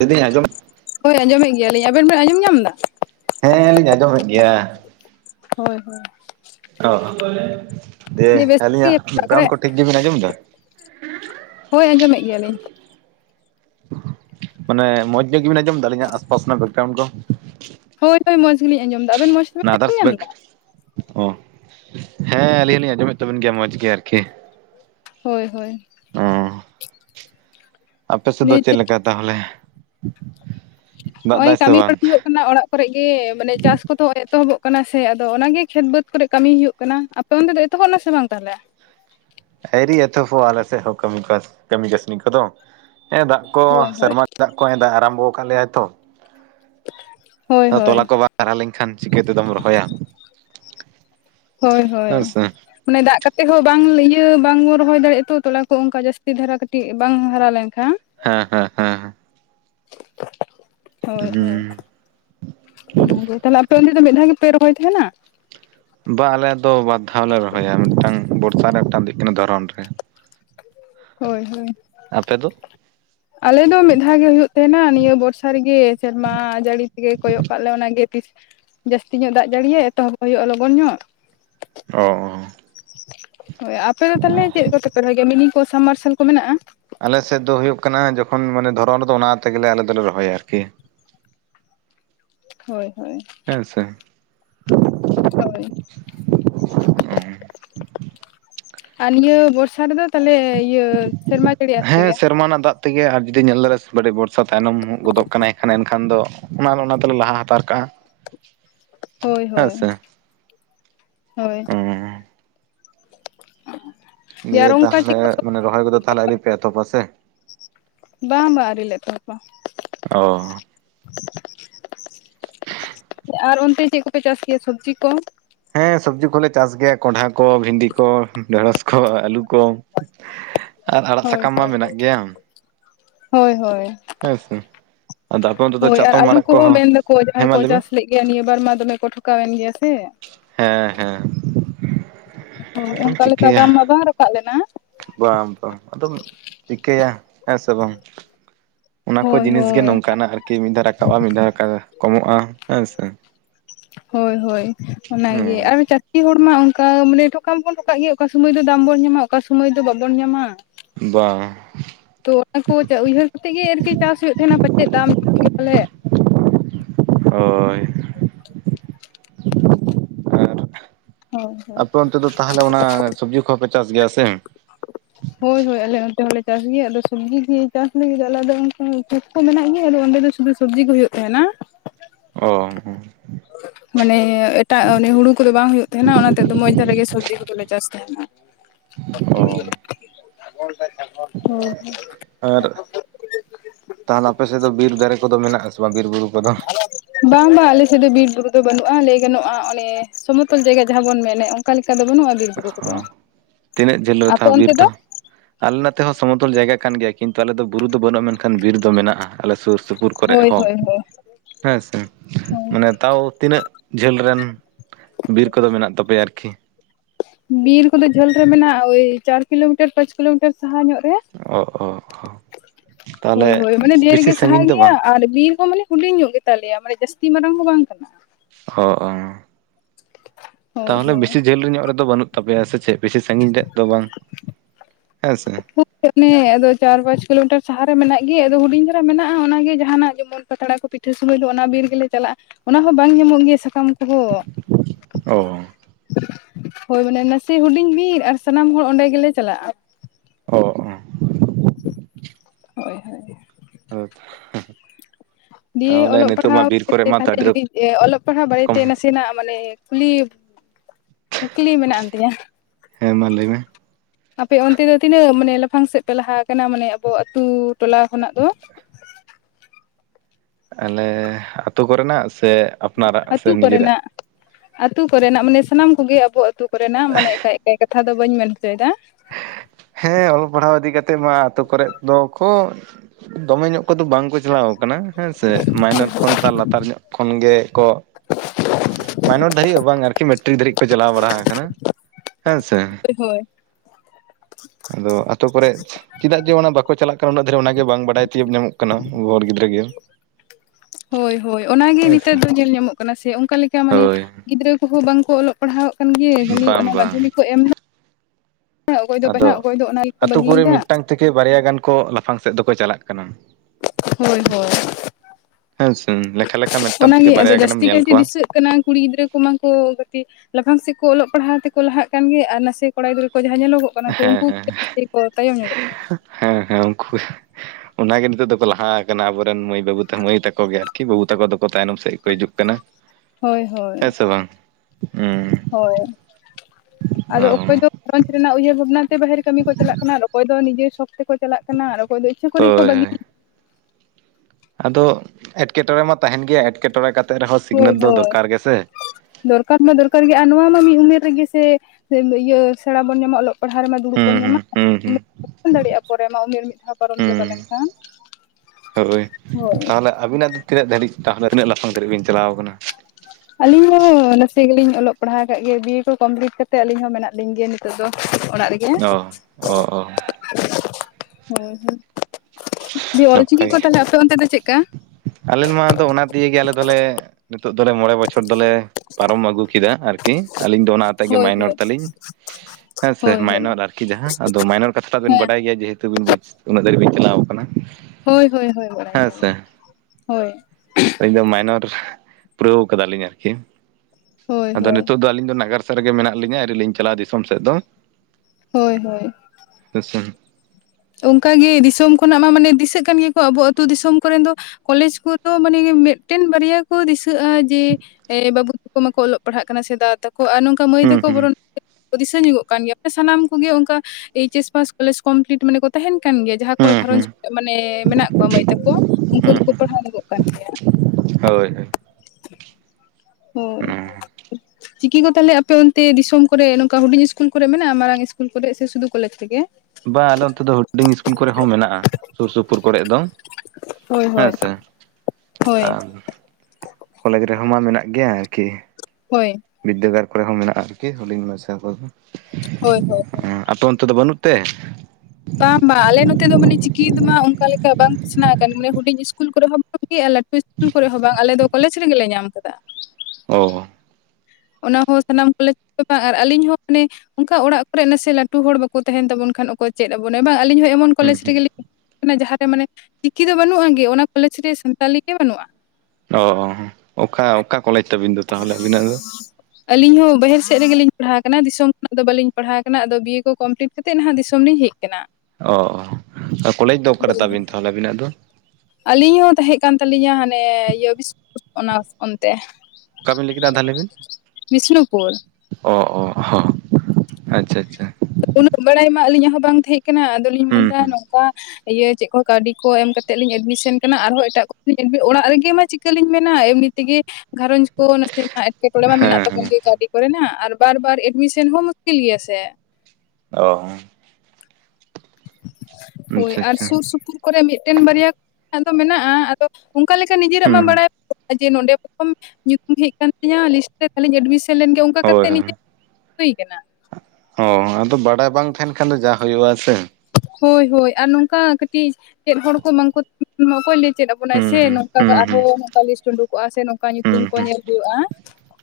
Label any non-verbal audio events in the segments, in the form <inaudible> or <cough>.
ᱞᱟᱹᱭ ᱫᱤᱧ ᱟᱡᱚᱢ ᱦᱳᱭ ᱟᱸᱡᱚᱢᱮᱫ ᱜᱮᱭᱟᱞᱤᱧ ᱟᱵᱮᱱ ᱵᱮᱱ ᱟᱸᱡᱚᱢ ᱧᱟᱢ ᱮᱫᱟ! ᱦᱮᱸ ᱞᱤᱧ ᱟᱸᱡᱚᱢᱮᱫ ᱜᱮᱭᱟ᱾ ᱦᱳᱭ ᱦᱳᱭ᱾ ᱚ ᱫᱤᱭᱮ ᱵᱮᱥ ᱜᱮ ᱟᱹᱞᱤᱧᱟᱜ ᱚᱲᱟᱜ ᱠᱚᱨᱮ <unintelligible> ᱴᱷᱤᱠ ᱜᱮᱵᱤᱱ ᱟᱸᱡᱚᱢ ᱮᱫᱟ? ᱦᱳᱭ ᱟᱸᱡᱚᱢᱮᱫ ᱜᱮᱭᱟ ᱞᱤᱧ᱾ ᱢᱟᱱᱮ ᱢᱚᱡᱽ ᱧᱚᱜ ᱜᱮᱵᱤᱱ ᱟᱸᱡᱚᱢ ᱮᱫᱟ ᱟᱹᱞᱤᱧᱟᱜ ᱟᱥᱯᱟᱥ ᱨᱮᱱᱟᱜ ᱵᱮᱠᱜᱨᱟᱣᱩᱱᱰ ᱠᱚ? ᱦᱳᱭ ᱦᱳᱭᱚᱡᱽ ᱜᱮᱞᱤᱧ ᱟᱡᱚᱢᱫᱟ ᱟᱵᱮᱱ ᱢᱚᱡᱽ ᱚᱱᱟ ᱛᱮᱵᱮᱱ ᱟᱸᱡᱚᱢ ᱟᱫᱟᱨᱥ ᱵᱮᱠ ᱧᱟᱢ ᱫᱟ? ᱚ ᱦᱮᱸ ᱟᱹᱞᱤᱧ ᱦᱚᱞᱤᱧ ᱟᱸᱡᱚᱢᱮᱫ ᱛᱟᱵᱮᱱ ᱜᱮᱭᱟ ᱢᱚᱸᱡᱽ ᱜᱮ ᱟᱨᱠᱤ᱾ ᱦᱳᱭ ᱦᱳᱭ᱾ ᱚ ᱟᱯᱮ ᱥᱮᱫ ᱫᱚ ᱪᱮᱫ ᱞᱮᱠᱟ ᱛᱟᱦᱚᱞᱮ? ᱫᱟᱜ ᱱᱚᱜᱼᱭ ᱫᱟᱭ ᱥᱮ ᱠᱟᱹᱢᱤ ᱵᱟᱝ <unintelligible> ᱚᱲᱟᱜ ᱠᱚᱨᱮ ᱜᱮ ᱢᱟᱱᱮ ᱪᱟᱥ ᱠᱚᱫᱚ ᱮᱛᱚᱦᱚᱵᱚᱜ ᱠᱟᱱᱟ ᱥᱮ ᱟᱫᱚ ᱚᱱᱟᱜᱮ ᱠᱷᱮᱛ ᱵᱟᱹᱫᱽ ᱠᱚᱨᱮ ᱠᱟᱹᱢᱤ ᱦᱩᱭᱩᱜ ᱠᱟᱱᱟ᱾ ᱟᱯᱮ ᱚᱱᱛᱮ ᱫᱚ ᱮᱛᱚᱦᱚᱜ ᱱᱟ ᱥᱮ ᱵᱟᱝ ᱛᱟᱦᱚᱞᱮ? ᱮᱨᱤ ᱮᱛᱚᱦᱚᱵᱣᱟ ᱟᱠᱮᱥᱮ ᱦᱚᱸ ᱠᱟᱹᱢᱤ ᱠᱟᱹᱢᱤ ᱠᱟᱹᱥᱱᱤ ᱠᱚᱫᱚ ᱦᱮᱸ ᱫᱟᱜ ᱠᱚ ᱦᱳᱭ ᱦᱳᱭ ᱥᱮᱨᱢᱟ ᱫᱟᱜ ᱠᱚ ᱮ ᱟᱨᱟᱢᱵᱚ ᱟᱠᱟᱫ ᱞᱮᱼᱟᱭ ᱛᱚ᱾ ᱦᱳᱭ ᱦᱳᱭ ᱛᱚᱞᱟ ᱠᱚ ᱵᱟᱝ ᱦᱟᱨᱟ ᱞᱮᱱᱠᱷᱟᱱ ᱪᱤᱠᱟᱹ ᱛᱮᱫᱚᱢ ᱨᱚᱦᱚᱭᱟ᱾ ᱦᱳᱭ ᱦᱳᱭ᱾ ᱦᱮᱸ ᱥᱮ ᱚᱱᱮ ᱫᱟᱜ ᱠᱟᱛᱮᱫ ᱦᱚᱸ ᱵᱟᱝ ᱤᱭᱟᱹ ᱵᱟᱝᱵᱚᱱ ᱨᱚᱦᱚᱭ ᱫᱟᱲᱮᱭᱟᱜᱼᱟ ᱛᱚ ᱛᱚᱞᱟ ᱠᱚ ᱚᱱᱠᱟ ᱡᱟᱹᱥᱛᱤ ᱫᱷᱟᱨᱟ ᱠᱟᱴᱤᱡ ᱵᱟᱝ ᱦᱟᱨᱟ ᱞᱮᱱᱠᱷᱟᱱ᱾ ᱦᱮᱸ ᱦᱮᱸᱦᱮᱸ᱾ ᱦᱳᱭ ᱦᱩᱸ ᱦᱳᱭ ᱛᱟᱦᱚᱞᱮ ᱟᱯᱮ ᱚᱸᱰᱮ ᱫᱚ ᱢᱤᱫ ᱫᱷᱟᱣ ᱜᱮᱯᱮ ᱨᱚᱦᱚᱭ ᱛᱟᱦᱮᱱᱟ? ᱵᱟ ᱟᱞᱮ ᱫᱚ ᱵᱟᱨ ᱫᱷᱟᱣ ᱞᱮ ᱨᱚᱦᱚᱭᱟ ᱢᱤᱫᱴᱟᱝ ᱵᱚᱨᱥᱟ ᱨᱮ ᱢᱤᱫᱴᱟᱝ ᱫᱚ ᱦᱩᱭᱩᱜ ᱠᱟᱱᱟ ᱫᱷᱚᱨᱚᱱ ᱨᱮ᱾ ᱦᱳᱭ ᱦᱳᱭ᱾ ᱟᱯᱮ ᱫᱚ? <inaudible> ᱟᱞᱮ ᱫᱚ ᱢᱤᱫ ᱫᱷᱟᱣ ᱜᱮ ᱦᱩᱭᱩᱜ ᱛᱟᱦᱮᱱᱟ ᱱᱤᱭᱟᱹ ᱵᱚᱨᱥᱟ ᱨᱮᱜᱮ ᱥᱮᱨᱢᱟ ᱡᱟᱹᱲᱤ ᱛᱮᱜᱮ ᱠᱚᱭᱚᱜ ᱠᱟᱜ ᱞᱮ ᱚᱱᱟᱜᱮ ᱛᱤᱥ ᱡᱟᱹᱥᱛᱤ ᱧᱚᱜ ᱫᱟᱜ ᱡᱟᱹᱲᱤᱭᱤᱭᱟ ᱮᱛᱚᱦᱚᱵ ᱦᱩᱭᱩᱜ-ᱟ ᱞᱚᱜᱚᱱ ᱧᱚᱜ᱾ ᱚᱻ ᱟᱯᱮ ᱫᱚ ᱛᱟᱦᱞᱮ ᱪᱮᱫ ᱠᱚᱛᱮᱯᱮ ᱨᱚᱦᱚᱭ ᱜᱮᱭᱟ ᱢᱤᱞᱤ ᱠᱚ ᱥᱟᱢᱵᱟᱥᱳᱞ ᱠᱚ ᱢᱮᱱᱟᱜᱼᱟ? ᱟᱞᱮ ᱥᱮᱫ ᱫᱚ ᱦᱩᱭᱩᱜ ᱠᱟᱱᱟ ᱡᱚᱠᱷᱚᱱ ᱢᱟᱱᱮ ᱫᱷᱚᱨᱚᱱ ᱨᱮᱫᱚ ᱚᱱᱟ ᱛᱮᱜᱮᱞᱮ ᱟᱞᱮ ᱫᱚᱞᱮ ᱨᱚᱦᱚᱭᱟ ᱟᱨᱠᱤ᱾ ᱦᱳᱭ ᱦᱳᱭ᱾ ᱦᱮᱸ ᱥᱮ᱾ ᱦᱳᱭ᱾ ᱟᱨ ᱱᱤᱭᱟᱹ ᱵᱚᱨᱥᱟ ᱨᱮᱫᱚ ᱛᱟᱞᱦᱮ ᱤᱭᱟᱹ ᱥᱮᱨᱢᱟ ᱡᱟᱹᱲᱤ ᱟᱥ ᱦᱮᱸ ᱛᱮᱜᱮ? ᱥᱮᱨᱢᱟ ᱫᱟᱜ ᱫᱟᱜ᱾ ᱛᱮᱜᱮ ᱟᱨ ᱡᱩᱫᱤ ᱧᱮᱞ ᱫᱟᱲᱮᱥ ᱠᱟᱹᱴᱤᱡ ᱵᱚᱨᱥᱟ ᱛᱟᱭᱱᱚᱢ ᱜᱚᱫᱚᱜ ᱠᱟᱱᱟᱭ ᱮᱠᱷᱮᱱ ᱮᱱᱠᱷᱟᱱ ᱫᱚ ᱚᱱᱟ ᱚᱱᱟ ᱛᱮᱞᱮ ᱞᱟᱦᱟ ᱦᱟᱛᱟᱲ ᱠᱟᱜᱼᱟ᱾ ᱦᱳᱭ ᱦᱮᱸ ᱦᱳᱭ᱾ ᱥᱮ ᱦᱳᱭ᱾ ᱡᱮ ᱫᱤᱭᱮ ᱟᱨ ᱚᱱᱠᱟ ᱪᱮᱫ ᱛᱟᱦᱚᱞᱮ ᱠᱚ ᱢᱟᱱᱮ ᱨᱚᱦᱚᱭ ᱠᱚᱫᱚ ᱛᱟᱦᱚᱞᱮ ᱟᱹᱞᱤ ᱯᱮ ᱮᱛᱚᱦᱚᱵᱟ ᱥᱮ? ᱵᱟᱝ ᱵᱟ ᱟᱹᱨᱤᱞᱮ ᱮᱛᱚᱦᱚᱵᱟ᱾ ᱚ <inaudible> ᱟᱨ ᱚᱱᱛᱮ ᱪᱮᱫ ᱠᱚᱯᱮ ᱪᱟᱥ ᱠᱮᱭᱟ ᱥᱚᱵᱽᱡᱤ ᱠᱚ? ᱦᱮᱸ ᱥᱚᱵᱽᱡᱤ ᱠᱚᱞᱮ ᱪᱟᱥ ᱜᱮᱭᱟ ᱠᱚᱸᱰᱷᱟ ᱠᱚ, ᱵᱷᱤᱱᱰᱤ ᱠᱚ, ᱰᱷᱮᱸᱲᱚᱥ ᱠᱚ, ᱟᱹᱞᱩ ᱠᱚ᱾ ᱟᱨ ᱟᱲᱟᱜ ᱦᱳᱭ ᱥᱟᱠᱟᱢ ᱢᱟ ᱦᱳᱭ ᱢᱮᱱᱟᱜ ᱜᱮᱭᱟ᱾ ᱦᱳᱭ ᱦᱳᱭ᱾ ᱦᱮᱸ ᱥᱮ ᱟᱫᱚ ᱟᱯᱮ ᱚᱱᱛᱮ ᱫᱚ ᱦᱳᱭ ᱟᱨ ᱪᱟᱛᱚᱢ ᱟᱞᱩ ᱟᱲᱟᱜ ᱠᱚᱦᱚᱸ ᱢᱮᱱ ᱫᱟᱠᱚ ᱡᱟᱦᱟᱸᱭ ᱦᱮᱸ ᱢᱟ ᱠᱚ ᱞᱟᱹᱭ ᱢᱮ ᱪᱟᱥ ᱞᱮᱜ ᱜᱮᱭᱟ ᱱᱤᱭᱟᱹ ᱵᱟᱨ ᱢᱟ ᱫᱚᱢᱮ ᱠᱚ ᱴᱷᱚᱠᱟᱣᱮᱱ ᱜᱮᱭᱟ ᱥᱮ᱾ ᱦᱮᱸ ᱦᱮᱸ᱾ ᱦᱳᱭ ᱟᱫᱚᱢ ᱚᱱᱠᱟ ᱞᱮᱠᱟ ᱪᱤᱠᱟᱹᱭᱟ ᱫᱟᱢ ᱢᱟ ᱵᱟᱝ ᱨᱟᱠᱟᱵ ᱞᱮᱱᱟ᱾ ᱵᱟᱝ ᱵᱟᱝ᱾ ᱟᱫᱚᱢ ᱪᱤᱠᱟᱹᱭᱟ ᱦᱮ ᱥᱮ ᱵᱟᱝ? ᱚᱱᱟ ᱠᱚ ᱦᱳᱭ ᱡᱤᱱᱤᱥ ᱜᱮ ᱦᱳᱭ ᱱᱚᱝᱠᱟᱱᱟᱜ ᱟᱨᱠᱤ ᱢᱤᱫ ᱫᱷᱟ ᱨᱟᱠᱟᱵ-ᱟ, ᱢᱤᱫ ᱫᱷᱟ ᱠᱟᱫᱚ ᱠᱚᱢᱚᱜᱼᱟ ᱦᱮᱸ ᱥᱮ᱾ ᱦᱳᱭ ᱦᱳᱭ ᱚᱱᱟ ᱜᱮ ᱦᱮᱸ ᱟᱨᱚ ᱪᱟ ᱠᱤ ᱦᱚᱲ ᱢᱟ ᱚᱝᱠᱟ ᱢᱟᱱᱮ ᱴᱷᱚᱠᱟ ᱢᱟᱵᱚᱱ ᱴᱷᱚᱠᱟᱜ ᱜᱮᱭᱟ ᱚᱠᱟ ᱥᱩᱢᱟᱹᱭ ᱫᱚ ᱫᱟᱢ ᱵᱚᱱ ᱧᱟᱢᱟ, ᱚᱠᱟ ᱥᱩᱢᱚᱭ ᱫᱚ ᱵᱟᱵᱚᱱ ᱧᱟᱢᱟ᱾ ᱵᱟᱝᱟ᱾ ᱛᱚ ᱚᱱᱟ ᱠᱚ ᱩᱭᱦᱟᱹᱨ ᱠᱟᱛᱮᱜ ᱜᱮ ᱟᱨᱠᱤ ᱪᱟᱥ ᱦᱩᱭᱩᱜ ᱛᱟᱦᱮᱱᱟ ᱯᱟᱪᱮᱫ ᱫᱟᱢ <unintelligible> ᱯᱟᱞᱮᱜ᱾ ᱦᱳᱭ᱾ ᱟᱨ ᱦᱳᱭ ᱦᱳᱭ ᱟᱯᱮ ᱚᱱᱛᱮ ᱫᱚ ᱛᱟᱦᱚᱞᱮ ᱚᱱᱟ ᱥᱚᱵᱽᱡᱤ ᱠᱚᱦᱚᱸ ᱯᱮ ᱪᱟᱥ ᱜᱮᱭᱟ ᱥᱮ? ᱦᱳᱭ ᱦᱳᱭ ᱟᱞᱮ ᱚᱱᱛᱮ ᱦᱚᱸᱞᱮ ᱪᱟᱥ ᱜᱮᱭᱟ ᱟᱫᱚ ᱥᱚᱵᱽᱡᱤ ᱫᱤᱭᱮ ᱪᱟᱥ ᱞᱟᱹᱜᱤᱫ ᱫᱚ ᱟᱞᱮ ᱚᱱᱠᱟ ᱢᱤᱫ ᱪᱷᱚᱴ ᱠᱚ ᱢᱮᱱᱟᱜ ᱜᱮᱭᱟ ᱟᱫᱚ ᱚᱸᱰᱮ ᱫᱚ ᱥᱩᱫᱷᱩ ᱥᱚᱵᱽᱡᱤ ᱜᱮ ᱦᱩᱭᱩᱜ ᱛᱟᱦᱮᱸᱱᱟ᱾ ᱚᱝ ᱚ᱾ <inaudible> ᱢᱟᱱᱮ ᱮᱴᱟᱜ ᱚᱱᱮ ᱦᱩᱲᱩ ᱠᱚᱫᱚ ᱵᱟᱝ ᱦᱩᱭᱩᱜ ᱛᱟᱦᱮᱱᱟ ᱚᱱᱟ ᱛᱮ ᱟᱫᱚ ᱢᱚᱡᱽ ᱫᱷᱟᱨᱟ ᱜᱮ ᱥᱚᱵᱽᱡᱤ ᱠᱚᱫᱚᱞᱮ ᱪᱟᱥ ᱛᱟᱦᱮᱱᱟ᱾ ᱚ <unintelligible> ᱦᱳᱭ ᱟᱨ ᱛᱟᱦᱚᱞᱮ ᱟᱯᱮ ᱥᱮᱫ ᱫᱚ ᱵᱤᱨ ᱫᱟᱨᱮ ᱠᱚᱫᱚ ᱢᱮᱱᱟᱜ-ᱟ ᱥᱮ ᱵᱟᱝ ᱵᱤᱨ ᱵᱩᱨᱩ? ᱠᱚᱫᱚ <inaudible> ᱵᱟᱝ ᱵᱟᱝ ᱟᱞᱮ ᱥᱮᱫ ᱫᱚ ᱵᱤᱨ ᱵᱩᱨᱩ ᱫᱚ ᱵᱟᱹᱱᱩᱜ-ᱟ᱾ ᱞᱟᱹᱭ ᱜᱟᱱᱚᱜ-ᱟ ᱚᱱᱮ ᱥᱚᱢᱚᱛᱚᱞ ᱡᱟᱭᱜᱟ ᱡᱟᱦᱟᱸ ᱵᱚᱱ ᱢᱮᱱᱮᱜ ᱚᱱᱠᱟ ᱞᱮᱠᱟ ᱫᱚ ᱵᱟᱹᱱᱩᱜᱼᱟ ᱵᱤᱨ ᱵᱩᱨᱩ ᱠᱚᱫᱚ᱾ ᱛᱤᱱᱟᱹᱜ ᱡᱷᱟᱹᱞ ᱨᱮ ᱟᱯᱮ ᱛᱟᱦᱮᱸ ᱚᱱᱛᱮ ᱵᱤᱨ ᱫᱚ? ᱟᱞᱮ ᱱᱟᱛᱮ ᱦᱚᱸ ᱥᱚᱢᱚᱛᱚᱞ ᱡᱟᱭᱜᱟ ᱠᱟᱱ ᱜᱮᱭᱟ᱾ ᱠᱤᱱᱛᱩ ᱟᱞᱮ ᱫᱚ ᱵᱩᱨᱩ ᱫᱚ ᱵᱟᱹᱱᱩᱜ-ᱟ ᱢᱮᱱᱠᱷᱟᱱ ᱵᱤᱨ ᱫᱚ ᱢᱮᱱᱟᱜ-ᱟ ᱟᱞᱮ ᱥᱩᱨ ᱥᱩᱯ ᱩᱨ ᱠᱚᱨᱮᱜ ᱦᱳᱭ ᱦᱚᱸ, ᱦᱳᱭ ᱦᱳᱭ ᱦᱮᱸ ᱥᱮ ᱦᱳᱭ ᱢᱟᱱᱮ ᱛᱟᱣ ᱛᱤᱱᱟᱹᱜ ᱡᱷᱟᱹᱞ ᱨᱮᱱ ᱵᱤᱨ ᱠᱚᱫᱚ ᱢᱮᱱᱟᱜ ᱛᱟᱯᱮᱭᱟ ᱟᱨᱠᱤ? ᱵᱤᱨ ᱠᱚᱫᱚ ᱡᱷᱟᱹᱞ ᱨᱮ ᱢᱮᱱᱟᱜ-ᱟ ᱳᱭ ᱪᱟᱨ ᱠᱤᱞᱳᱢᱤᱴᱟᱨ ᱯᱟᱸᱪ ᱠᱤᱞᱳᱢᱤᱴᱟᱨ ᱥᱟᱦᱟ ᱧᱚᱜ ᱨᱮ᱾ ᱚ ᱚ ᱦᱳᱭ ᱛᱟᱦᱚᱞᱮ ᱦᱳᱭ ᱢᱟᱱᱮ ᱰᱷᱮᱨ ᱵᱮᱥᱤ ᱜᱮ ᱥᱟᱦᱟ ᱥᱟᱺᱜᱤᱧ ᱫᱚ ᱜᱮᱭᱟ ᱵᱟᱝ ᱟᱨ ᱵᱤᱨ ᱦᱚᱸ ᱢᱟᱱᱮ ᱦᱩᱲᱤᱧ ᱧᱚᱜ ᱜᱮ ᱛᱟᱞᱮᱭᱟ ᱢᱟᱱᱮ ᱡᱟᱹᱥᱛᱤ ᱢᱟᱨᱟᱝ ᱫᱚ ᱵᱟᱝ ᱠᱟᱱᱟ᱾ ᱚ ᱚᱸ᱾ ᱛᱟᱦᱚᱞᱮ ᱦᱳᱭ ᱦᱳᱭ ᱵᱤᱥᱤ ᱡᱷᱟᱹᱞ ᱧᱚᱜ ᱨᱮᱫᱚ ᱵᱟᱹᱱᱩᱜ ᱛᱟᱯᱮᱭᱟ ᱥᱮ ᱪᱮᱫ ᱵᱮᱥᱤ ᱥᱟᱺᱜᱤᱧ ᱨᱮᱫ ᱫᱚ ᱵᱟᱝ ᱦᱮᱸᱥᱮ᱾ ᱠᱷᱩᱵ ᱟᱱᱮ ᱟᱫᱚ ᱪᱟᱨ ᱯᱟᱸᱪ ᱠᱤᱞᱳᱢᱤᱴᱟᱨ ᱥᱟᱦᱟ ᱨᱮ ᱢᱮᱱᱟᱜ ᱜᱮ ᱟᱫᱚ ᱦᱩᱰᱤᱧ ᱫᱷᱟᱨᱟ ᱢᱮᱱᱟᱜ-ᱟ ᱚᱱᱟᱜᱮ ᱡᱟᱦᱟᱱᱟᱜ ᱡᱮᱢᱚᱱ ᱯᱟᱛᱲᱟ ᱠᱚ ᱯᱤᱴᱷᱟᱹ ᱥᱚᱢᱚᱭ ᱫᱚ ᱚᱱᱟ ᱵᱤᱨ ᱜᱮᱞᱮ ᱪᱟᱞᱟᱜ-ᱟ᱾ᱚᱱᱟ ᱦᱚᱸ ᱵᱟᱝ ᱧᱟᱢᱚᱜ ᱜᱮᱭᱟ ᱥᱟᱠᱟᱢ ᱦᱚᱜ ᱚ ᱦᱳᱭ ᱢᱟᱱᱮ ᱱᱟᱥᱮ ᱦᱩᱰᱤᱧ ᱵᱤᱨ ᱟᱨ ᱥᱟᱱᱟᱢ ᱦᱚᱲ ᱚᱸᱰᱮ ᱜᱮᱞᱮ ᱪᱟᱞᱟᱜ-ᱟ᱾ ᱚ ᱚ᱾ ᱦᱳᱭ, ᱦᱳᱭ᱾ <unintelligible> ᱫᱤᱭᱮ ᱛᱟᱦᱚᱞᱮ ᱚᱞᱚᱜ ᱱᱤᱛᱚᱜ ᱢᱟ ᱯᱟᱲᱦᱟᱣ ᱵᱤᱨ ᱠᱚᱨᱮ ᱢᱟ ᱛᱟᱦᱞᱮ ᱟᱹᱰᱤ ᱡᱩᱫᱤ ᱚᱞᱚᱜ ᱯᱟᱲᱦᱟᱣ ᱵᱟᱨᱮ ᱨᱚᱠᱚᱢ ᱛᱮ ᱱᱟᱥᱮ ᱱᱟᱜ ᱢᱟᱱᱮ ᱠᱩᱠᱞᱤ, ᱠᱩᱠᱞᱤ ᱢᱮᱱᱟᱜ ᱟᱱ ᱛᱤᱧᱟᱹ᱾ ᱦᱮᱸ ᱢᱟ ᱞᱟᱹᱭ ᱢᱮ᱾ <inaudible> ᱟᱯᱮ ᱚᱱᱛᱮ ᱫᱚ ᱛᱤᱱᱟᱹᱜ ᱢᱟᱱᱮ ᱞᱟᱯᱷᱟᱝ ᱥᱮᱫ ᱯᱮ ᱞᱟᱦᱟ ᱟᱠᱟᱱᱟ ᱢᱟᱱᱮ ᱟᱵᱚ ᱟᱛᱩ ᱴᱚᱞᱟ ᱠᱷᱚᱱᱟᱜ ᱫᱚ? ᱟᱞᱮ ᱟᱹᱛᱳ ᱠᱚᱨᱮᱱᱟᱜ ᱥᱮ ᱟᱯ ᱟᱛᱩ ᱠᱚᱨᱮᱱᱟᱜ, ᱟᱛᱩ ᱠᱚᱨᱮᱱᱟᱜ ᱢᱟᱱᱮ ᱥᱟᱱᱟᱢ ᱠᱚᱜᱮ ᱟᱵᱚ ᱟᱛᱩ ᱠᱚᱨᱮᱱᱟᱜ ᱢᱟᱱᱮ ᱮᱠᱟᱭ ᱮᱠᱟᱭ ᱠᱟ ᱠᱟᱛᱷᱟ ᱫᱚ ᱵᱟᱹᱧ ᱢᱮᱱ ᱦᱚᱪᱚᱭ ᱫᱟ᱾ ᱦᱮᱸ ᱚᱞᱚᱜ ᱯᱟᱲᱦᱟᱣ ᱤᱫᱤ ᱠᱟᱛᱮᱜ ᱢᱟ ᱟᱛᱳ ᱠᱚᱨᱮᱫ ᱫᱚᱠᱚ ᱫᱚᱢᱮ ᱧᱚᱜ ᱠᱚᱫᱚ ᱵᱟᱝ ᱠᱚ ᱪᱟᱞᱟᱣ ᱠᱟᱱᱟ ᱦᱮᱸ ᱥᱮ ᱦᱳᱭ ᱢᱟᱭᱱᱚᱨ ᱠᱷᱚᱱ ᱛᱟᱨ ᱞᱟᱛᱟᱨ ᱧᱚᱜ ᱠᱷᱚᱱ ᱜᱮᱠᱚ ᱢᱟᱭᱱᱚᱨ ᱫᱷᱟᱹᱨᱤᱡ ᱦᱚᱸ ᱵᱟᱝ ᱟᱨᱠᱤ ᱢᱮᱴᱨᱤᱠ ᱫᱷᱟᱹᱨᱤᱡ ᱠᱚ ᱪᱟᱞᱟᱣ ᱵᱟᱲᱟ ᱟᱠᱟᱱᱟ ᱦᱮᱸᱥᱮ᱾ ᱦᱳᱭ ᱦᱳᱭ᱾ ᱟᱫᱚ ᱟ ᱟᱹᱛᱳ ᱠᱚᱨᱮᱫ ᱪᱮᱫᱟᱜ ᱡᱮ ᱚᱱᱟ ᱵᱟᱠᱚ ᱪᱟᱞᱟᱜ ᱠᱟᱱᱟ ᱩᱱᱟᱹᱜ ᱫᱷᱟᱨᱤᱡ ᱚᱱᱟ ᱜᱮ ᱵᱟᱝ ᱵᱟᱰᱟᱭ ᱛᱤᱭᱳᱜ ᱧᱟᱢᱚᱜ ᱠᱟᱱᱟ ᱜᱚᱲ ᱜᱤᱫᱽᱨᱟᱹ ᱜᱮ᱾ ᱦᱳᱭ, ᱦᱳᱭ ᱚᱱᱟ ᱜᱮ ᱦᱮᱸ ᱱᱮᱛᱟᱨ ᱥᱮ ᱫᱚ ᱧᱮᱞ ᱧᱟᱢᱚᱜ ᱠᱟᱱᱟ᱾ᱥᱮ ᱚᱱᱠᱟᱞ ᱞᱮᱠᱟ ᱢᱟᱱᱮ ᱦᱳᱭ ᱜᱤᱫᱽᱨᱟᱹ ᱠᱚᱦᱚᱸ ᱵᱟᱝᱵᱠᱚ ᱚᱞᱚᱜ ᱯᱟᱲᱦᱟᱣ ᱚᱜ ᱠᱟᱱ ᱜᱮ ᱠᱷᱟᱹᱞᱤ ᱵᱟᱝ ᱚᱱᱟ ᱵᱟᱝ ᱢᱟᱫᱽᱫᱷᱚᱢᱤᱠ ᱠᱚ ᱮᱢ ᱫᱟ᱾ ᱟᱫᱚ ᱟ ᱫᱚ ᱚᱱᱟ ᱜᱮᱠᱚ ᱟᱹᱛᱳ ᱠᱚᱨᱮ ᱵᱟᱹᱜᱤᱭᱮᱫᱟ ᱢᱤᱫᱴᱟᱝ ᱛᱷᱮᱠᱮ ᱵᱟᱨᱭᱟ ᱜᱟᱱ ᱠᱚ ᱞᱟᱯᱷᱟᱝ ᱥᱮᱫ ᱫᱚᱠᱚ ᱪᱟᱞᱟᱜ ᱠᱟᱱᱟ᱾ ᱦᱳᱭ, ᱦᱳᱭ ᱦᱮᱸᱥᱮ ᱞᱮᱠᱷᱟ ᱞᱮᱠᱷᱟ ᱢᱤᱫᱴᱟᱝ ᱚᱱᱟ ᱛᱷᱮᱠᱮ ᱜᱮ ᱟᱫᱚ ᱵᱟᱨᱭᱟ ᱜᱟᱱᱮᱢ ᱡᱟᱹᱥᱛᱤ ᱧᱮᱞ ᱠᱟᱭᱛᱮ ᱠᱚᱣᱟ ᱫᱤᱥᱟᱹᱜ ᱠᱟᱱᱟ ᱠᱩᱲᱤ ᱜᱤᱫᱽᱨᱟᱹ ᱠᱚᱢᱟ ᱠᱚ ᱜᱟᱛᱮ ᱞᱟᱯᱷᱟᱝ ᱥᱮᱫ ᱠᱚ ᱚᱞᱚᱜ ᱯᱟᱲᱦᱟᱣ ᱛᱮᱠᱚ ᱞᱟᱦᱟᱜ ᱠᱟᱱ ᱜᱮᱭᱟ᱾ ᱟᱨ ᱱᱟᱥᱮ ᱠᱚᱲᱟ ᱜᱤᱫᱽᱨᱟᱹ ᱠᱚ ᱡᱟᱦᱟ ᱧᱮᱞᱚᱜ ᱠᱟᱱᱟ ᱠᱚ ᱦᱮᱸ ᱩᱱᱠᱩ ᱦᱮᱸ <unintelligible> ᱛᱟᱭᱚᱢ ᱧᱚᱜᱚᱜ ᱠᱟᱱᱟ᱾ ᱦᱮᱸ, ᱦᱮᱸ ᱩᱱᱠᱩ ᱜᱮ᱾ ᱚᱱᱟ ᱜᱮ ᱱᱤᱛᱳᱜ ᱫᱚᱠᱚ ᱞᱟᱦᱟ ᱠᱟᱱᱟ ᱟᱵᱚᱱᱨᱮᱱ ᱢᱟᱹᱭ ᱵᱟᱹᱵᱩ ᱛᱟ ᱢᱟᱹᱭ ᱛᱟᱠᱚ ᱜᱮ ᱟᱨᱠᱤ ᱵᱟᱹᱵᱩ ᱛᱟᱠᱚ ᱫᱚᱠᱚ ᱛᱟᱭᱱᱚᱢ ᱥᱮᱫ ᱠᱚ ᱦᱤᱡᱩᱜ ᱠᱟᱱᱟ᱾ <inaudible> ᱦᱳᱭ ᱦᱮᱸ ᱥᱮ ᱵᱟᱝ ᱦᱮᱸ᱾ ᱦᱳᱭ ᱟᱫᱚ ᱦᱳᱭ ᱚᱠᱚᱭ ᱫᱚ ᱜᱷᱟᱨᱚᱸᱧᱡᱽ ᱨᱮᱱᱟᱜ ᱩᱭᱦᱟᱹᱨ ᱵᱷᱟᱵᱱᱟ ᱛᱮ ᱵᱟᱦᱮᱨ ᱠᱟᱹᱢᱤ ᱠᱚ ᱪᱟᱞᱟᱜ ᱠᱟᱱᱟ᱾ᱚᱠᱚᱭ ᱫᱚ ᱱᱤᱡᱮᱨ ᱥᱚᱠ ᱛᱮᱠᱚ ᱪᱟᱞᱟᱜ ᱠᱟᱱᱟ᱾ ᱟᱨ ᱚᱠᱚᱭ ᱫᱚ ᱤᱪᱷᱟᱹ ᱠᱚ ᱨᱮᱠᱚ ᱦᱳᱭ ᱵᱟᱹᱜᱤ ᱟᱫᱚ ᱮᱴᱠᱮᱴᱚᱸᱬᱮ ᱢᱟ ᱛᱟᱦᱮᱱ ᱜᱮᱭᱟ ᱮᱴᱠᱮᱴᱚᱸᱬᱮ ᱠᱟᱛᱮᱜ ᱨᱮᱦᱚᱸ ᱦᱳᱭ ᱥᱤᱠᱷᱱᱟᱹᱛ ᱫᱚ ᱦᱳᱭ ᱫᱚᱨᱠᱟᱨ ᱜᱮ ᱥᱮ᱾ ᱫᱚᱨᱠᱟᱨ ᱢᱟ ᱫᱚᱨᱠᱟᱨ ᱜᱮ ᱟᱨ ᱱᱚᱣᱟ ᱢᱟ ᱢᱤᱫ ᱩᱢᱮᱨ ᱨᱮᱜᱮ ᱥᱮᱮᱤᱭᱟᱹ ᱥᱮᱲᱟ ᱵᱚᱱ ᱧᱟᱢᱟ ᱚᱞᱚᱜ ᱯᱟᱲᱦᱟᱜ ᱨᱮᱢᱟ᱾ ᱫᱩᱲᱩᱵ ᱦᱩᱸ ᱵᱚᱱ ᱧᱟᱢᱟ ᱦᱩᱸ ᱦᱩᱸ ᱦᱩᱸ <unintelligible> ᱵᱟᱵᱚᱱ ᱫᱟᱲᱮᱜ-ᱟ ᱯᱚᱨᱮ ᱢᱟ ᱩᱢᱮᱨ ᱢᱤᱫ ᱫᱷᱟᱣ ᱯᱟᱨᱚᱢ ᱪᱟᱵᱟ ᱦᱩᱸ ᱞᱮᱱᱠᱷᱟᱱ᱾ ᱦᱳᱭ ᱦᱳᱭ ᱛᱟᱦᱞᱮ ᱛᱤᱱᱟᱹᱜ ᱫᱷᱟᱨᱤᱡ ᱛᱟᱦᱞᱮ ᱛᱤᱱᱟᱹᱜ ᱞᱟᱯᱷᱟᱝ ᱫᱷᱟᱵᱤᱡ ᱵᱤᱱ ᱪᱟᱞᱟᱣ ᱠᱟᱱᱟ? <inaudible> ᱟᱹᱞᱤᱧ ᱦᱚᱸ ᱱᱟᱥᱮ ᱜᱮ ᱞᱤᱧ ᱚᱞᱚᱜ ᱯᱟᱲᱦᱟᱣ ᱠᱟᱜ ᱜᱮᱭᱟ᱾ ᱵᱤᱭᱮ ᱠᱚ ᱠᱚᱢᱯᱞᱤᱴ ᱠᱟᱛᱮᱜ ᱟᱹᱞᱤᱧ ᱦᱚᱸ ᱢᱮᱱᱟᱜ ᱞᱤᱧ ᱜᱮᱭᱟ ᱱᱤᱛᱚᱜ ᱫᱚ ᱚᱲᱟᱜ ᱨᱮᱜᱮ᱾ ᱚ, ᱚ, ᱚ᱾ ᱦᱩᱸ, ᱦᱩᱸ᱾ ᱡᱮ ᱚᱞᱪᱤᱠᱤ ᱱᱟᱯᱟᱭ ᱠᱚ ᱜᱮ ᱛᱟᱞᱦᱮ ᱟᱯᱮ ᱚᱱᱛᱮ ᱫᱚ ᱪᱮᱫᱠᱟ? ᱱᱤᱭᱟᱹ ᱜᱮ ᱟᱞᱮ ᱫᱚᱞᱮ ᱱᱤᱛᱚᱜ ᱫᱚᱞᱮ ᱢᱚᱬᱮ ᱵᱚᱪ ᱪᱷᱚᱨ ᱫᱚᱞᱮ ᱯᱟᱨᱚᱢ ᱟᱹᱜᱩ ᱠᱮᱫᱟ ᱟᱹᱨᱠᱤ ᱟᱹᱞᱤᱧ ᱫᱚ ᱚᱱᱟᱛᱮ ᱜᱮ ᱦᱳᱭ ᱢᱟᱭᱱᱚᱨ ᱦᱳᱭ ᱛᱟᱹᱟᱞᱤᱧ᱾ ᱦᱮᱸ ᱥᱮ ᱦᱳᱭ ᱦᱳᱭ ᱢᱟᱭᱱᱚᱨ ᱟᱹᱨᱠᱤ ᱡᱟᱦᱟᱸ ᱟᱫᱚ ᱢᱟᱭᱱᱚᱨ ᱠᱟᱛᱷᱟ ᱫᱚᱵᱤᱱ ᱦᱮᱸ ᱵᱟᱰᱟᱭ ᱜᱮᱭᱟ ᱡᱮᱦᱮᱛᱩ ᱵᱤᱱ ᱵᱩᱡ ᱩᱱᱟᱹᱜ ᱫᱷᱟᱹᱨᱤᱡ ᱵᱤᱱ ᱪᱞᱟᱣ ᱟᱠᱟᱱᱟ᱾ ᱦᱳᱭ ᱦᱳᱭ ᱦᱳᱭ ᱵᱟᱲᱟᱭ ᱦᱮᱸ ᱥᱮ ᱜᱮᱭᱟᱞᱤᱧ ᱦᱳᱭ᱾ ᱟᱹᱞᱤᱧ ᱫᱚ ᱢᱟᱭᱱᱚᱨ ᱯᱩᱨᱟᱹᱣ ᱠᱟᱫᱟᱞᱤᱧ ᱟᱹᱨᱠᱤ, ᱦᱳᱭ ᱟᱫᱚ ᱦᱳᱭ ᱱᱤᱛᱚᱜ ᱫᱚ ᱟᱹᱞᱤᱧ ᱫᱚ ᱱᱟᱜᱟᱨ ᱥᱮᱫ ᱨᱮᱜᱮ ᱢᱮᱱᱟᱜ ᱞᱤᱧᱟᱹ ᱟᱹᱣᱨᱤ ᱞᱤᱧ ᱪᱟᱞᱟᱜ-ᱟ ᱫᱤᱥᱚᱢ ᱥᱮᱫ ᱫᱚ᱾ ᱦᱳᱭ ᱦᱳᱭ, <unintelligible> ᱚᱱᱠᱟᱜᱮ ᱫᱤᱥᱚᱢ ᱠᱷᱚᱱᱟᱜ ᱢᱟ ᱢᱟᱱᱮ ᱫᱤᱥᱟᱹᱜ ᱠᱟᱱ ᱜᱮᱭᱟ ᱠᱚ ᱟᱵᱚ ᱟᱹᱛᱩ ᱫᱤᱥᱚᱢ ᱠᱚᱨᱮᱱ ᱫᱚ᱾ ᱠᱚᱞᱮᱡᱽ ᱠᱚᱫᱚ ᱢᱟᱱᱮ ᱢᱤᱫᱴᱮᱱ ᱵᱟᱨᱭᱟ ᱠᱚ ᱫᱤᱥᱟᱹᱜ-ᱟ ᱡᱮ᱾ ᱮ ᱵᱟᱹᱵᱩ ᱛᱟᱠᱚ ᱢᱟᱠᱚ ᱚᱞᱚᱜ ᱯᱟᱲᱦᱟᱜ ᱠᱟᱱᱟ ᱥᱮ ᱫᱟᱫᱟ ᱛᱟᱠᱚ ᱟᱨ ᱱᱚᱝ ᱢᱟᱹᱭ ᱦᱩᱸ ᱛᱟᱠᱚ ᱦᱩᱸ ᱵᱚᱨᱚᱱ ᱫᱤᱥᱟᱹ ᱧᱚᱜᱚᱜ ᱠᱟᱱ ᱜᱮᱭᱟ ᱟᱯᱮ ᱥᱟᱱᱟᱢ ᱠᱚᱜᱮ ᱚᱱᱠᱟ ᱮᱭᱤᱪᱮᱥ ᱯᱟᱥ ᱠᱚᱞᱮᱡᱽ ᱠᱚᱢᱯᱞᱤᱴ ᱢᱟᱱᱮ ᱠᱚ ᱛᱟᱦᱮᱸᱱ ᱠᱟᱱ ᱜᱮᱭᱟ᱾ ᱡᱟᱦᱟᱸ ᱠᱚᱨᱮ ᱦᱩᱸ ᱜᱷᱟᱨᱚᱸᱡᱽ, ᱦᱩᱸ ᱢᱟᱱᱮᱻ ᱢᱮᱱᱟᱜ ᱠᱚᱣᱟ ᱢᱟᱹᱭ ᱛᱟᱠᱚ ᱩᱱᱠᱩ ᱦᱩᱸ ᱫᱚᱠᱚ ᱦᱩᱸ ᱯᱟᱲᱦᱟᱣ ᱧᱚᱜᱚ ᱠᱟᱱ ᱜᱮᱭᱟ᱾ ᱦᱳᱭ᱾ ᱦᱳᱭ᱾ ᱪᱤᱠᱤ ᱠᱚ ᱛᱟᱦᱚᱸᱞᱮ ᱟᱯᱮ ᱚᱱᱛᱮ ᱫᱤᱥᱚᱢ ᱠᱚᱨᱮ ᱱᱚᱝᱠᱟ ᱦᱩᱰᱤᱧ ᱥᱠᱩᱞ ᱠᱚᱨᱮ ᱢᱮᱱᱟᱜ-ᱟ, ᱢᱟᱨᱟᱝ ᱥᱠᱩᱞ ᱠᱚᱨᱮ ᱥᱮ ᱥᱩᱫᱩ ᱠᱚᱞᱮᱡᱽ ᱨᱮᱜᱮ᱾ ᱵᱟ ᱟᱞᱮ ᱚᱱᱛᱮ ᱫᱚ ᱦᱩᱰᱤᱧ ᱥᱠᱩᱞ ᱠᱚᱨᱮ ᱦᱚᱸ ᱢᱮᱱᱟᱜ-ᱟ ᱥᱩᱨ ᱥᱳᱯᱳᱨ ᱠᱚᱨᱮᱫ ᱫᱚ᱾ ᱦᱳᱭ ᱦᱮᱸ ᱦᱳᱭ᱾ ᱥᱮ ᱦᱳᱭ ᱟᱨ ᱠᱚᱞᱮᱡᱽ ᱨᱮᱦᱚᱸ ᱢᱟ ᱢᱮᱱᱟᱜ ᱜᱮᱭᱟ ᱟᱨᱠᱤ᱾ ᱦᱳᱭ, ᱵᱤᱫᱽᱫᱟᱹᱜᱟᱲ ᱠᱚᱨᱮ ᱦᱚᱸ ᱢᱮᱱᱟᱜ-ᱟ ᱟᱹᱨᱠᱤ ᱦᱩᱰᱤᱧ ᱢᱟᱪᱷᱟ ᱠᱚ ᱫᱚ, ᱦᱳᱭ ᱦᱳᱭ ᱟᱯᱮ ᱚᱱᱛᱮ ᱫᱚ ᱵᱟᱹᱱᱩᱜ ᱛᱮ, ᱵᱟᱝ ᱵᱟᱝ ᱟᱞᱮ ᱱᱚᱛᱮ ᱫᱚ ᱢᱟᱱᱮ ᱪᱤᱠᱤ ᱫᱚ ᱢᱟ ᱚᱱᱠᱟ ᱞᱮᱠᱟ ᱵᱟᱝ ᱯᱟᱥᱱᱟᱜ ᱟᱠᱟᱱ ᱢᱟᱱᱮ ᱦᱩᱰᱤᱧ ᱥᱠᱩᱞ ᱠᱚᱨᱮ ᱦᱚᱸ ᱵᱟᱹᱱᱩᱜ ᱜᱮ᱾ ᱥᱠᱩᱞ ᱠᱚᱨᱮ ᱦᱚᱸ ᱵᱟᱝ, ᱟᱞᱮ ᱫᱚ ᱠᱚᱞᱮᱡᱽ ᱨᱮᱜᱮᱞᱮ ᱧᱟᱢ ᱟᱠᱟᱫᱟ᱾ ᱚ᱾ ᱚᱱᱟ ᱦᱚᱸ ᱥᱟᱱᱟᱢ ᱠᱚᱞᱮᱡᱽ ᱫᱚ ᱵᱟᱝ ᱟᱨ ᱟᱹᱞᱤᱧ ᱦᱚᱸ ᱢᱟᱱᱮ ᱚᱱᱠᱟ ᱚᱲᱟᱜ ᱠᱚᱨᱮᱜ ᱱᱟᱥᱮ ᱞᱟᱹᱴᱩ ᱦᱚᱲ ᱵᱟᱠᱚ ᱛᱟᱦᱮᱸᱱ ᱛᱟᱵᱚᱱ ᱠᱷᱟᱱ, ᱚᱠᱚᱭ ᱪᱮᱫ ᱟᱵᱚᱱᱟ, ᱵᱟᱝ ᱟᱹᱞᱤᱧ ᱦᱚᱸ ᱮᱢᱚᱱ ᱦᱩᱸ ᱠᱚᱞᱮᱡᱽ ᱦᱩᱸ ᱨᱮᱜᱮᱞᱤᱧ ᱢᱟᱱᱮ ᱡᱟᱦᱟᱸ ᱨᱮ ᱢᱟᱱᱮ ᱪᱤᱠᱤ ᱫᱚ ᱵᱟᱹᱱᱩᱜ-ᱟ ᱜᱮ ᱚᱱᱟ ᱠᱚᱞᱮᱡᱽ ᱨᱮ ᱥᱟᱱᱛᱟᱞᱤ ᱜᱮ ᱵᱟᱹᱱᱩᱜ-ᱟ᱾ ᱚ ᱚ ᱚᱠᱟ ᱚᱠᱟ ᱠᱚᱞᱮᱡᱽ ᱟᱹᱵᱤᱱ ᱫᱚ ᱛᱟᱦᱚᱸᱞᱮ ᱟᱵᱤᱱᱟᱜ ᱫᱚ᱾ ᱟᱹᱞᱤᱧ ᱦᱚᱸ ᱵᱟᱹᱦᱮᱨ ᱥᱮᱫ ᱨᱮᱜᱮᱞᱤᱧ ᱯᱟᱲᱦᱟᱣ ᱟᱠᱟᱱᱟ, ᱫᱤᱥᱚᱢ ᱠᱷᱚᱱᱟᱜ ᱫᱚ ᱵᱟᱹᱞᱤᱧ ᱯᱟᱲᱦᱟᱣ ᱟᱠᱟᱱᱟ, ᱟᱫᱚ ᱵᱤᱭᱮ ᱠᱚᱢᱯᱞᱤᱴ ᱠᱟᱛᱮᱫ ᱱᱟᱦᱟᱸᱜ ᱫᱤᱥᱚᱢ ᱞᱤᱧ ᱦᱮᱡ ᱮᱱᱟ, ᱚ ᱟᱨ ᱠᱚᱞᱮᱡᱽ ᱫᱚ ᱚᱠᱟᱨᱮ ᱛᱟᱵᱤᱱ ᱛᱟᱦᱚᱸᱞᱮ ᱟᱵᱤᱱᱟᱜ ᱫᱚ᱾ ᱟᱹᱞᱤᱧ ᱦᱚᱸ ᱛᱟᱦᱮᱸ ᱠᱟᱱ ᱛᱟᱹᱞᱤᱧᱟ ᱦᱟᱱᱮ ᱤᱭᱟᱹ <unintelligible> ᱚᱱᱟ ᱚᱱᱛᱮ᱾ ᱚᱠᱟ ᱵᱤᱱ ᱞᱟᱹᱭ ᱠᱮᱫᱟ ᱟᱫᱷᱟ ᱞᱟᱹᱭ ᱵᱤᱱ? ᱵᱤᱥᱱᱩᱯᱩᱨ ᱚ ᱚ ᱟᱪᱪᱷᱟ ᱟᱪᱪᱷᱟ᱾ ᱩᱱᱟᱹᱜ ᱵᱟᱲᱟᱭ ᱢᱟ ᱟᱹᱞᱤᱧᱟᱜ ᱦᱚᱸ ᱵᱟᱝ ᱛᱟᱦᱮᱸᱜ ᱠᱟᱱᱟ ᱟᱫᱚᱞᱤᱧ ᱦᱩᱸ ᱢᱮᱱᱫᱟ ᱦᱩᱸ ᱱᱚᱝᱠᱟ ᱤᱭᱟᱹ ᱪᱮᱫ ᱠᱚ ᱠᱟᱹᱣᱰᱤ ᱠᱚ ᱮᱢ ᱠᱟᱛᱮᱫ ᱞᱤᱧ ᱮᱰᱢᱤᱥᱮᱱ ᱠᱟᱱᱟ ᱟᱨᱦᱚᱸ ᱮᱴᱟᱜ ᱠᱚ <unintelligible> ᱚᱲᱟᱜ ᱨᱮᱜᱮ ᱢᱟ ᱪᱤ ᱪᱤᱠᱟᱹᱞᱤᱧ ᱢᱮᱱᱟ ᱮᱢᱱᱤ ᱛᱮᱜᱮ ᱜᱷᱟᱨᱚᱸᱡᱽ ᱠᱚ ᱱᱟᱥᱮᱱᱟᱜ᱾ ᱮᱴᱠᱮᱴᱚᱬᱮ ᱢᱟ ᱢᱮᱱᱟᱜ ᱦᱮᱸ ᱛᱟᱵᱚᱱ ᱦᱮᱸ ᱜᱮ ᱠᱟᱣᱹᱰᱤ ᱠᱚᱨᱮᱱᱟᱜ ᱟᱨ ᱵᱟᱨ ᱵᱟᱨ ᱮᱰᱢᱤᱥᱚᱱ ᱦᱚᱸ ᱢᱩᱥᱠᱤᱞ ᱜᱮᱭᱟ ᱥᱮ᱾ ᱚ, ᱦᱳᱭ ᱟᱪᱪᱷᱟ ᱟᱨ ᱟᱪᱪᱷᱟ ᱥᱩᱨ ᱥᱩᱯᱩᱨ ᱠᱚᱨᱮ ᱢᱤᱫᱴᱮᱱ ᱵᱟᱨᱭᱟ ᱢᱮᱱᱟᱜ ᱫᱚ ᱢᱮᱱᱟᱜ-ᱟ ᱟᱫᱚ᱾ ᱚᱱᱠᱟ ᱞᱮᱠᱟ ᱱᱤᱡᱮᱨᱟᱜ ᱦᱩᱸ ᱢᱟ ᱦᱩᱸ ᱵᱟᱲᱟᱭ ᱡᱮ ᱱᱚᱰᱮ ᱯᱨᱚᱛᱷᱚᱢ ᱧᱩᱛᱩᱢ ᱦᱮᱡ ᱠᱟᱱ ᱛᱤᱧᱟ ᱞᱤᱥᱴ ᱛᱮ ᱛᱟᱦᱚᱸᱞᱮ ᱮᱰᱢᱤᱥᱚᱱ ᱞᱮᱱᱜᱮ ᱚᱱᱠᱟ ᱦᱳᱭ ᱠᱟᱛᱮᱜ ᱦᱳᱭ ᱱᱤᱡᱮ ᱦᱩᱭ ᱠᱟᱱᱟ ᱚ ᱟᱫᱚ ᱵᱟᱰᱟᱭ ᱵᱟᱝ ᱛᱟᱦᱮᱱ ᱠᱷᱟᱱ ᱫᱚ ᱡᱟ ᱦᱳᱭᱳᱜᱼᱟ ᱥᱮ᱾ ᱦᱳᱭ ᱦᱳᱭ ᱟᱨ ᱱᱚᱝᱠᱟ ᱠᱟᱹᱴᱤᱡ ᱪᱮᱫ ᱦᱚᱲ ᱠᱚ ᱵᱟᱝᱠᱚ ᱚᱠᱚᱭ ᱞᱮ ᱪᱮᱫ ᱟᱵᱚᱱᱟᱭ ᱦᱩᱸ ᱥᱮ ᱦᱩᱸ ᱱᱚᱝᱠᱟ ᱦᱩᱸ ᱦᱩᱸ ᱦᱚᱸ ᱱᱚᱝᱠᱟ ᱞᱤᱥᱴ ᱩᱰᱩᱠᱚᱜᱼᱟ ᱥᱮ ᱱᱚᱝᱠᱟ ᱦᱩᱸ ᱧᱩᱛᱩᱢ ᱠᱚ ᱦᱩᱸ ᱧᱮᱞ ᱦᱩᱭᱩᱜᱼᱟ᱾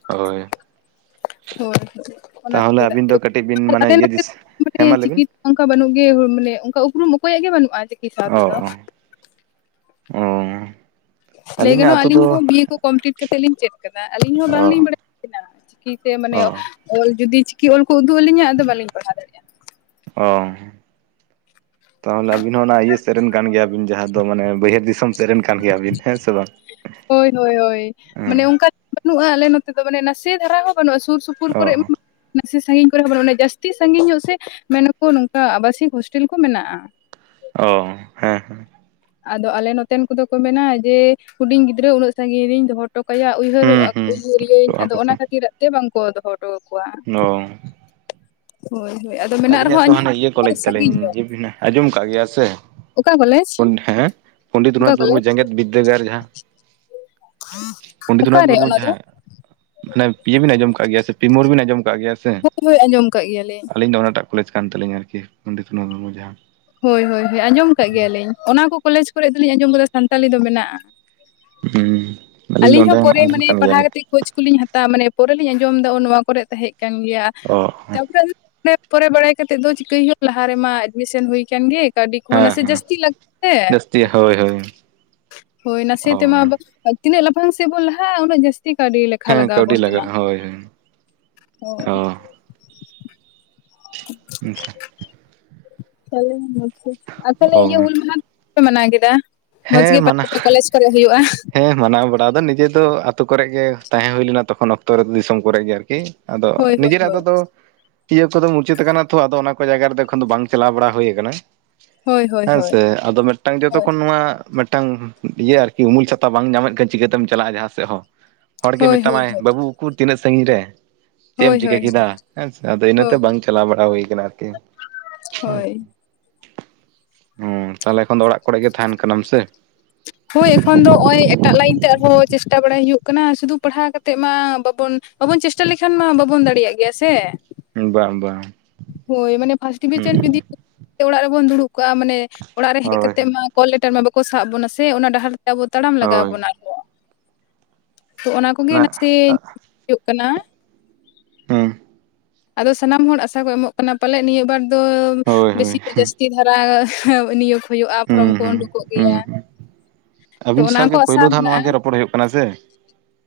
ᱦᱳᱭ ᱦᱳᱭ ᱦᱳᱭ ᱚᱱᱟ ᱛᱟᱦᱚᱞᱮ ᱠᱷᱟᱹᱛᱤᱨ ᱟᱹᱵᱤᱱ ᱛᱮ ᱫᱚ ᱠᱟᱹᱴᱤᱡ ᱵᱤᱱ ᱢᱟᱱᱮ ᱟᱞᱮ ᱤᱭᱟᱹ ᱱᱚᱛᱮ ᱫᱤᱥ ᱢᱟᱱᱮ ᱦᱮᱸ ᱢᱟ ᱪᱤᱠᱤ ᱞᱟᱹᱭᱵᱤᱱ <inaudible> ᱚᱱᱠᱟ ᱵᱟᱹᱱᱩᱜ ᱜᱮ ᱢᱟᱱᱮ ᱚᱱᱠᱟ ᱩᱯᱨᱩᱢ ᱚᱠᱚᱭᱟᱜ ᱜᱮ ᱵᱟᱹᱱᱩᱜᱼᱟ᱾ ᱪᱤᱠᱤ ᱥᱟᱶ ᱛᱮᱫᱚ ᱚ ᱚ ᱞᱟᱹᱭ ᱟᱹᱞᱤᱧᱟᱜ ᱜᱟᱱᱚᱜ ᱟᱛᱳ ᱟᱞᱤᱧ ᱫᱚ ᱦᱚᱸ ᱵᱤᱭᱮ ᱠᱚ ᱠᱚᱢᱯᱞᱤᱴ ᱠᱟᱛᱮᱫ ᱞᱤᱧ ᱪᱮᱫ ᱠᱟᱫᱟ ᱟᱹᱞᱤᱧ ᱦᱚᱸ ᱚ ᱵᱟᱝᱞᱤᱧ ᱵᱟᱲᱟᱭᱮᱫ ᱛᱟᱦᱮᱱᱟ ᱾ ᱪᱤᱠᱤᱛᱮ ᱢᱟᱱᱮ ᱚ ᱚᱞ ᱡᱩᱫᱤ ᱪᱤᱠᱤ ᱚᱞ ᱠᱚ ᱩᱫᱩᱜ ᱟᱹᱞᱤᱧᱟ ᱟᱫᱚ ᱵᱟᱹᱞᱤᱧ ᱯᱟᱲᱦᱟᱣ ᱫᱟᱲᱮᱭᱟᱜᱼᱟ ᱚ ᱛᱟᱦᱚᱞᱮ ᱟᱹᱵᱤᱱ ᱦᱚᱸ ᱚᱱᱟ ᱤᱭᱟᱹ ᱥᱮᱫ ᱨᱮᱱ ᱠᱟᱱ ᱜᱮᱭᱟᱵᱤᱱ ᱡᱟᱦᱟᱸ ᱫᱚ ᱛᱚ ᱢᱟᱱᱮ ᱵᱟᱹᱭᱦᱟᱹᱲ ᱫᱤᱥᱚᱢ ᱥᱮᱫ ᱨᱮᱱ ᱠᱟᱱ ᱜᱮᱭᱟᱵᱤᱱ ᱦᱮᱸ ᱥᱮ ᱵᱟᱝ᱾ ᱦᱳᱭ ᱦᱳᱭ ᱦᱳᱭ ᱢᱟᱱᱮ ᱦᱮᱸ ᱚᱱᱠᱟ ᱵᱟᱹᱱᱩᱜ-ᱟ ᱟᱞᱮ ᱱᱚᱛᱮ ᱫᱚ ᱢᱟᱱᱮ ᱱᱟᱥᱮ ᱫᱷᱟᱨᱟ ᱦᱚᱸ ᱵᱟᱹᱱᱩᱜ-ᱟ ᱥᱩᱨ ᱥᱩᱯᱩᱨ ᱯᱩᱨ ᱚ ᱠᱚᱨᱮ <inaudible> ᱱᱟᱥᱮ ᱥᱟᱺᱜᱤᱧ ᱠᱚᱨᱮ ᱦᱚᱸ ᱵᱟᱹᱱᱩᱜ ᱚᱱᱟ ᱡᱟᱹᱥᱛᱤ ᱥᱟᱺᱜᱤᱧ ᱧᱚᱜ ᱥᱮ ᱢᱮᱱᱟ ᱠᱚ ᱱᱚᱝᱠᱟ ᱟᱵᱟᱥᱤᱠ ᱦᱳᱥᱴᱮᱞ ᱠᱚ ᱢᱮᱱᱟᱜ-ᱟ᱾ ᱚ ᱦᱮᱸ ᱦᱮᱸ ᱟᱫᱚ ᱟᱞᱮ ᱱᱚᱛᱮᱱ ᱠᱚᱫᱚ ᱠᱚ ᱢᱮᱱᱟ ᱡᱮ ᱦᱩᱰᱤᱧ ᱜᱤᱫᱽᱨᱟᱹ ᱩᱱᱟᱹᱜ ᱥᱟᱺᱜᱤᱧ ᱨᱤᱧ ᱫᱚᱦᱚ ᱦᱚᱴᱚ ᱠᱟᱭᱟ ᱦᱩᱸ ᱩᱭᱦᱟᱹᱨᱚᱜ-ᱟ ᱦᱩᱸ ᱩᱭᱦᱟᱹᱨᱮᱭᱟᱹᱧ ᱚᱜᱼᱟ ᱟᱫᱚ ᱠᱚ ᱚᱱᱟ ᱠᱷᱟᱹᱛᱤᱨᱟᱜ ᱛᱮ ᱵᱟᱝ ᱠᱚ ᱫᱚᱦᱚ ᱟᱠᱚᱣᱟ ᱚᱻ ᱦᱳᱭ ᱦᱳᱭ ᱟᱫᱚ ᱢᱮᱱᱟᱜ ᱟᱹᱞᱤᱧᱟᱜ ᱨᱮᱦᱚᱸ ᱫᱚ ᱟᱸᱡᱚᱢ ᱦᱟᱱᱮ ᱤᱭᱟᱹ ᱠᱚᱞᱮᱡᱽ ᱥᱟᱺᱜᱤᱧ ᱧᱚᱜ ᱛᱟᱞᱤᱧ <inaudible> ᱟᱸᱡᱚᱢ ᱟᱠᱟᱜ ᱜᱮᱭᱟ ᱥᱮ᱾ ᱚᱠᱟ ᱠᱚᱞᱮᱡᱽ ᱯᱚᱱ ᱦᱮᱸ ᱯᱚᱱᱰᱤᱛ ᱚᱠᱟ ᱨᱚᱜᱷᱩᱱᱟᱛᱷ ᱢᱩᱨᱢᱩ ᱠᱚᱞᱮᱡᱽ ᱡᱮᱜᱮᱛ ᱵᱤᱫᱽᱫᱟᱹᱜᱟᱲ ᱡᱟᱦᱟᱸ ᱯᱚᱱᱰᱤᱛ ᱨᱚᱜᱷᱩᱱᱟᱛᱷ ᱚᱠᱟᱨᱮ ᱢᱩᱨᱢᱩ ᱚᱱᱟ ᱫᱚ ᱡᱟᱦᱟᱸ ᱢᱟᱱᱮ ᱯᱤᱭᱟᱹ ᱵᱤᱱ ᱟᱸᱡᱚᱢ ᱠᱟᱜ ᱜᱮᱭᱟ ᱥᱮ ᱯᱤᱢᱳᱲ ᱵᱤᱱ ᱟᱸᱡᱚᱢ ᱠᱟᱜ ᱜᱮᱭᱟ ᱥᱮ, ᱦᱳᱭ ᱦᱳᱭ ᱟᱸᱡᱚᱢ ᱠᱟᱜ ᱜᱮᱭᱟᱞᱤᱧ᱾ ᱟᱹᱞᱤᱧ ᱫᱚ ᱚᱱᱟᱴᱟᱜ ᱠᱚᱞᱮᱡᱽ ᱠᱟᱱ ᱛᱟᱹᱞᱤᱧᱟ ᱟᱨᱠᱤ ᱯᱚᱱᱰᱤᱛ ᱨᱩᱜᱷᱩᱱᱟᱛᱷ ᱢᱩᱨᱢᱩ ᱡᱟᱦᱟᱸ᱾ ᱦᱳᱭ ᱦᱳᱭ ᱦᱳᱭ ᱟᱸᱡᱚᱢ ᱠᱟᱜ ᱜᱮᱭᱟᱞᱤᱧ ᱚᱱᱟ ᱠᱚ ᱠᱚᱞᱮᱡᱽ ᱠᱚᱨᱮ ᱫᱚᱞᱤᱧ ᱟᱸᱡᱚᱢ ᱟᱠᱟᱫᱟ ᱥᱟᱱᱛᱟᱞᱤ ᱫᱚ ᱢᱮᱱᱟᱜ-ᱟ᱾ ᱦᱩᱸ ᱟᱹᱞᱤᱧ ᱫᱚ ᱟᱞᱤᱧ ᱚᱸᱰᱮ ᱦᱚᱸ ᱯᱚᱨᱮ ᱚᱸᱰᱮᱱ ᱢᱟᱱᱮ ᱠᱟᱱ ᱯᱟᱲᱦᱟᱣ ᱜᱮᱭᱟᱞᱤᱧ ᱠᱟᱛᱮ ᱠᱷᱳᱪ ᱠᱚᱞᱤᱧ ᱦᱟᱛ ᱛᱟ ᱢᱟᱱᱮ ᱯᱚᱨᱮ ᱞᱤᱧ ᱟᱸᱡᱚᱢ ᱮᱫᱟ ᱱᱚᱣᱟ ᱠᱚᱨᱮ ᱛᱟᱦᱮᱸ ᱠᱟᱱ ᱜᱮᱭᱟ, ᱚ ᱦᱮᱸ ᱛᱟᱯᱚᱨᱮ ᱚᱱᱮ ᱯᱚᱨᱮ ᱵᱟᱲᱟᱭ ᱠᱟᱛᱮᱫ ᱫᱚ ᱪᱤᱠᱟᱹᱭ ᱦᱩᱭᱩᱜ ᱞᱟᱦᱟ ᱨᱮᱢᱟ ᱮᱰᱢᱤᱥᱮᱱ ᱦᱩᱭ ᱟᱠᱟᱱ ᱜᱮ᱾ ᱠᱟᱹᱣᱰᱤ ᱠᱚᱦᱚᱸ ᱱᱟᱥᱮ ᱦᱮᱸ ᱡᱟᱹᱥᱛᱤ <inaudible> ᱛᱮ ᱡᱟᱹᱥᱛᱤ ᱦᱳᱭ ᱦᱳᱭ ᱦᱳᱭ ᱱᱟᱥᱮ ᱚ ᱛᱮᱢᱟ ᱛᱤᱱᱟᱹᱜ ᱞᱟᱯᱷᱟᱝ ᱥᱮᱜ ᱵᱚᱱ ᱞᱟᱦᱟᱜ-ᱟ ᱩᱱᱟᱹᱜ ᱡᱟᱹᱥ -ᱛᱤ ᱠᱟᱹᱣᱰᱤ ᱞᱮᱠᱷᱟ ᱦᱮᱸ ᱞᱟᱜᱟᱣ ᱟᱵᱚᱱ ᱠᱟᱹᱣᱰᱤ ᱠᱟᱱᱟ᱾ ᱞᱟᱜᱟᱜᱼᱟ ᱦᱳᱭ ᱦᱳᱭ, ᱦᱩᱸ <unintelligible> ᱟᱨ ᱛᱟᱦᱞᱮ ᱚ ᱤᱭᱟᱹ ᱦᱩᱞ ᱢᱟᱦᱟ <inaudible> ᱫᱚ ᱯᱮ ᱢᱟᱱᱟᱣ ᱠᱮᱫᱟ᱾ ᱢᱚᱸᱡᱽ ᱦᱮᱸ ᱜᱮ ᱢᱟᱱᱟ <inaudible> ᱠᱚᱞᱮᱡᱽ ᱠᱚᱨᱮ ᱦᱩᱭᱩᱜ-ᱟ᱾ ᱦᱮᱸ ᱢᱟᱱᱟᱣ ᱵᱟᱲᱟ ᱫᱚ ᱱᱤᱡᱮ ᱫᱚ ᱟᱛᱳ ᱠᱚᱨᱮ ᱜᱮ ᱛᱟᱦᱮᱸ ᱦᱩᱭ ᱞᱮᱱᱟ ᱛᱚᱠᱷᱚᱱ ᱚᱠᱛᱚ ᱨᱮ ᱫᱤᱥᱚᱢ ᱠᱚᱨᱮ ᱜᱮ ᱟᱹᱨᱠᱤ ᱾ ᱟᱫᱚ ᱦᱳᱭ ᱦᱳᱭ ᱱᱤᱡᱮᱨᱟᱜ ᱟᱛᱳ ᱦᱳᱭ ᱫᱚ ᱤᱭᱟᱹ ᱠᱚᱫᱚ ᱢᱩᱪᱟᱹᱫ ᱟᱠᱟᱱᱟ ᱛᱚ ᱟᱫᱚ ᱚᱱᱟ ᱠᱚ ᱡᱟᱭᱜᱟ ᱨᱮᱫᱚ ᱮᱠᱷᱚᱱ ᱫᱚ ᱵᱟᱝ ᱪᱟᱞᱟᱣ ᱵᱟᱲᱟ ᱦᱩᱭ ᱟᱠᱟᱱᱟ᱾ ᱦᱳᱭ ᱦᱳᱭ ᱦᱮᱸ ᱦᱳᱭ ᱥᱮ ᱟᱫᱚ ᱢᱤᱫᱴᱟᱝ ᱡᱚᱛᱚ ᱠᱷᱚᱱ ᱱᱚᱣᱟ ᱢᱤᱫᱴᱟᱝ ᱤᱭᱟᱹ ᱟᱨᱠᱤ ᱩᱢᱩᱞ ᱪᱷᱟᱛᱟ ᱵᱟᱝ ᱧᱟᱢᱮᱫ ᱠᱟᱱ ᱪᱤᱠᱟᱹᱛᱮᱢ ᱪᱟᱞᱟᱜ-ᱟ ᱡᱟᱦᱟᱸ ᱥᱮᱫ ᱦᱚᱸ᱾ ᱦᱚᱲ ᱜᱮ ᱦᱳᱭ ᱦᱳᱭ ᱢᱮᱛᱟᱢᱟᱭ ᱵᱟᱹᱵᱩ ᱩᱠᱩᱨ ᱛᱤᱱᱟᱹᱜ ᱥᱟᱺᱜᱤᱧ ᱨᱮ᱾ ᱪᱮᱫ ᱮᱢ ᱦᱳᱭ ᱦᱳᱭ ᱪᱤᱠᱟᱹ ᱦᱳᱭ ᱠᱮᱫᱟ ᱦᱮᱸ ᱥᱮ ᱟᱫᱚ ᱤᱱᱟᱹ ᱛᱮ ᱦᱳᱭ ᱵᱟᱝ ᱪᱟᱞᱟᱣ ᱵᱟᱲᱟ ᱦᱩᱭ ᱠᱟᱱᱟ ᱟᱹᱨᱠᱤ ᱦᱮᱸ᱾ ᱦᱳᱭ ᱦᱚᱸ ᱛᱟᱦᱞᱮ ᱮᱠᱷᱚᱱ ᱫᱚ ᱚᱲᱟᱜ ᱠᱚᱨᱮ ᱜᱮ ᱛᱟᱦᱮᱱ ᱠᱟᱱᱟᱢ ᱥᱮ, ᱦᱳᱭ ᱮᱠᱷᱚᱱ ᱫᱚ ᱦᱚᱸᱜ-ᱚᱭ ᱮᱴᱟᱜ ᱞᱟᱭᱤᱱ ᱛᱮ ᱟᱨᱦᱚᱸ ᱪᱮᱥᱴᱟ ᱵᱟᱲᱟᱭ ᱦᱩᱭᱩᱜ ᱠᱟᱱᱟ ᱥᱩᱫᱷᱩ ᱯᱟᱲᱦᱟᱣ ᱠᱟᱛᱮᱜ ᱢᱟ ᱵᱟᱵᱚᱱ ᱵᱟᱵᱚᱱ ᱪᱮᱥᱴᱟ ᱞᱮᱠᱷᱟᱱ ᱢᱟ ᱵᱟᱵᱚᱱ ᱫᱟᱲᱮᱭᱟᱜ ᱜᱮᱭᱟ ᱥᱮ ᱾ ᱵᱟᱝ ᱵᱟᱝ, ᱦᱳᱭ ᱢᱟᱱᱮ ᱯᱷᱟᱥᱴ ᱦᱩᱸ ᱰᱤᱵᱷᱤᱪᱮᱱ ᱡᱩᱫᱤ ᱚᱲᱟᱜ ᱨᱮᱵᱚᱱ ᱫᱩᱲᱩᱵ ᱠᱚᱜ-ᱟ ᱢᱟᱱᱮ ᱚᱲᱟᱜ ᱨᱮ ᱦᱮᱡ ᱦᱳᱭ ᱦᱳᱭ ᱠᱟᱛᱮ ᱢᱟ ᱠᱚᱞ ᱞᱮᱴᱟᱨ ᱢᱟ ᱵᱟᱠᱚ ᱥᱟᱵ ᱵᱚᱱᱟ ᱥᱮ ᱚᱱᱟ ᱰᱟᱦᱟᱨ ᱛᱮ ᱟᱵᱚ ᱛᱟᱲᱟᱢ ᱞᱟᱜᱟᱣ ᱦᱩᱸ ᱵᱚᱱᱟ ᱠᱚ ᱾ ᱛᱚ ᱚᱱᱟ ᱠᱚᱜᱮ ᱱᱟᱥᱮ ᱦᱩᱭᱩᱜ ᱠᱟᱱᱟ ᱾ ᱦᱩᱸ ᱟᱫᱚ ᱥᱟᱱᱟᱢ ᱦᱚᱲ ᱟᱥᱟ ᱠᱚ ᱮᱢᱚᱜ ᱠᱟᱱᱟ ᱯᱟᱞᱮᱫ ᱱᱤᱭᱟᱹ ᱵᱟᱨ ᱫᱚ ᱦᱳᱭ ᱦᱳᱭ ᱵᱮᱥᱤ ᱯᱮ ᱦᱩᱸ ᱡᱟᱹᱥᱛᱤ ᱫᱷᱟᱨᱟ <inaudible> ᱱᱤᱭᱟᱹ ᱾ ᱦᱩᱭᱩᱜ-ᱟ ᱯᱷᱨᱚᱢ ᱦᱩᱸ ᱠᱚ ᱦᱩᱸ ᱩᱰᱩᱠᱚᱜ ᱜᱮᱭᱟ ᱦᱩᱸ ᱛᱚ ᱟᱹᱵᱤᱱ ᱚᱱᱟ ᱠᱚ ᱥᱟᱶᱜᱮ ᱟᱥᱟ ᱯᱳᱭᱞᱳ ᱫᱷᱟᱣ ᱱᱚᱣᱟ ᱢᱮᱱᱟᱜ-ᱟ ᱜᱮ ᱾ ᱨᱚᱯᱚᱲ ᱦᱩᱭᱩᱜ ᱠᱟᱱᱟ ᱥᱮ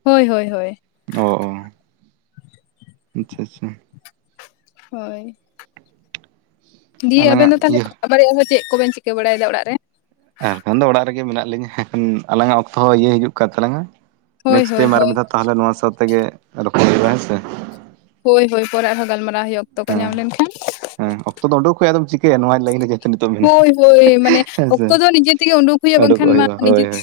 ᱦᱳᱭ ᱦᱳᱭ ᱦᱳᱭ ᱾ ᱚ ᱚ ᱟᱪᱪᱷᱟ ᱟᱪᱪᱷᱟ ᱾ ᱦᱳᱭ ᱫᱤᱭᱮ ᱟᱵᱮᱱ ᱟᱞᱟᱝᱟᱜ ᱫᱚ ᱛᱷᱟᱞᱮ ᱤᱭᱟᱹ ᱵᱟᱨᱭᱟ ᱦᱚᱸ ᱪᱮᱜ ᱠᱚᱵᱮᱱ ᱪᱤᱠᱟᱹ ᱵᱟᱲᱟᱭᱫᱟ ᱚᱲᱟᱜ ᱨᱮ? ᱟᱨ ᱠᱷᱟᱱ ᱫᱚ ᱚᱲᱟᱜ ᱨᱮᱜᱮ ᱢᱮᱱᱟᱜ ᱞᱤᱧᱟᱹ ᱮᱱᱠᱷᱟᱱ ᱟᱞᱟᱝ-ᱟᱜ ᱚᱠᱛᱚ ᱦᱚᱸ ᱤᱭᱟᱹ ᱦᱤᱡᱩᱜ ᱠᱟᱱ ᱛᱟᱞᱟᱝ-ᱟ ᱾ ᱦᱳᱭ ᱱᱮᱠᱥᱴ ᱦᱳᱭ ᱴᱟᱭᱤᱢ ᱟᱨ ᱦᱳᱭ ᱢᱤᱫ ᱫᱷᱟᱣ ᱛᱟᱦᱚᱞᱮ ᱱᱚᱣᱟ ᱥᱟᱶ ᱛᱮᱜᱮ ᱨᱚᱯᱚᱲ ᱦᱩᱭᱩᱜ-ᱟ ᱦᱮᱸᱥᱮ ᱾ ᱦᱳᱭ ᱦᱳᱭ ᱯᱚᱨᱮ ᱟᱨᱦᱚᱸ ᱜᱟᱞᱢᱟᱨᱟᱣ ᱦᱩᱭᱩᱜ ᱚᱠᱛᱚ ᱠᱚ ᱦᱮᱸ ᱧᱟᱢ ᱞᱮᱱᱠᱷᱟᱱ ᱦᱮᱸ ᱚᱠᱛᱚ ᱫᱚ ᱩᱰᱩᱠ ᱦᱩᱭᱩᱜᱼᱟ ᱟᱫᱚᱢ ᱾ ᱪᱤᱠᱟᱹᱭᱟ ᱱᱚᱣᱟ ᱞᱟᱭᱤᱱ ᱨᱮ ᱡᱮᱦᱮᱛᱩ ᱱᱤᱛᱚᱜ <inaudible> ᱢᱮᱱᱟᱜᱼᱟ ᱦᱳᱭ ᱦᱳᱭ ᱢᱟᱱᱮ ᱦᱮᱸ ᱥᱮ ᱚᱠᱛᱚ ᱫᱚ ᱱᱤᱡᱮ ᱛᱮᱜᱮ ᱩᱰᱩᱠ ᱦᱩᱭᱟ ᱩᱰᱩᱠᱚᱜ ᱵᱟᱝᱠᱷᱟᱱ ᱢᱟ ᱦᱩᱭᱩᱜᱼᱟ ᱦᱳᱭ ᱱᱤᱡᱮᱛ ᱦᱳᱭ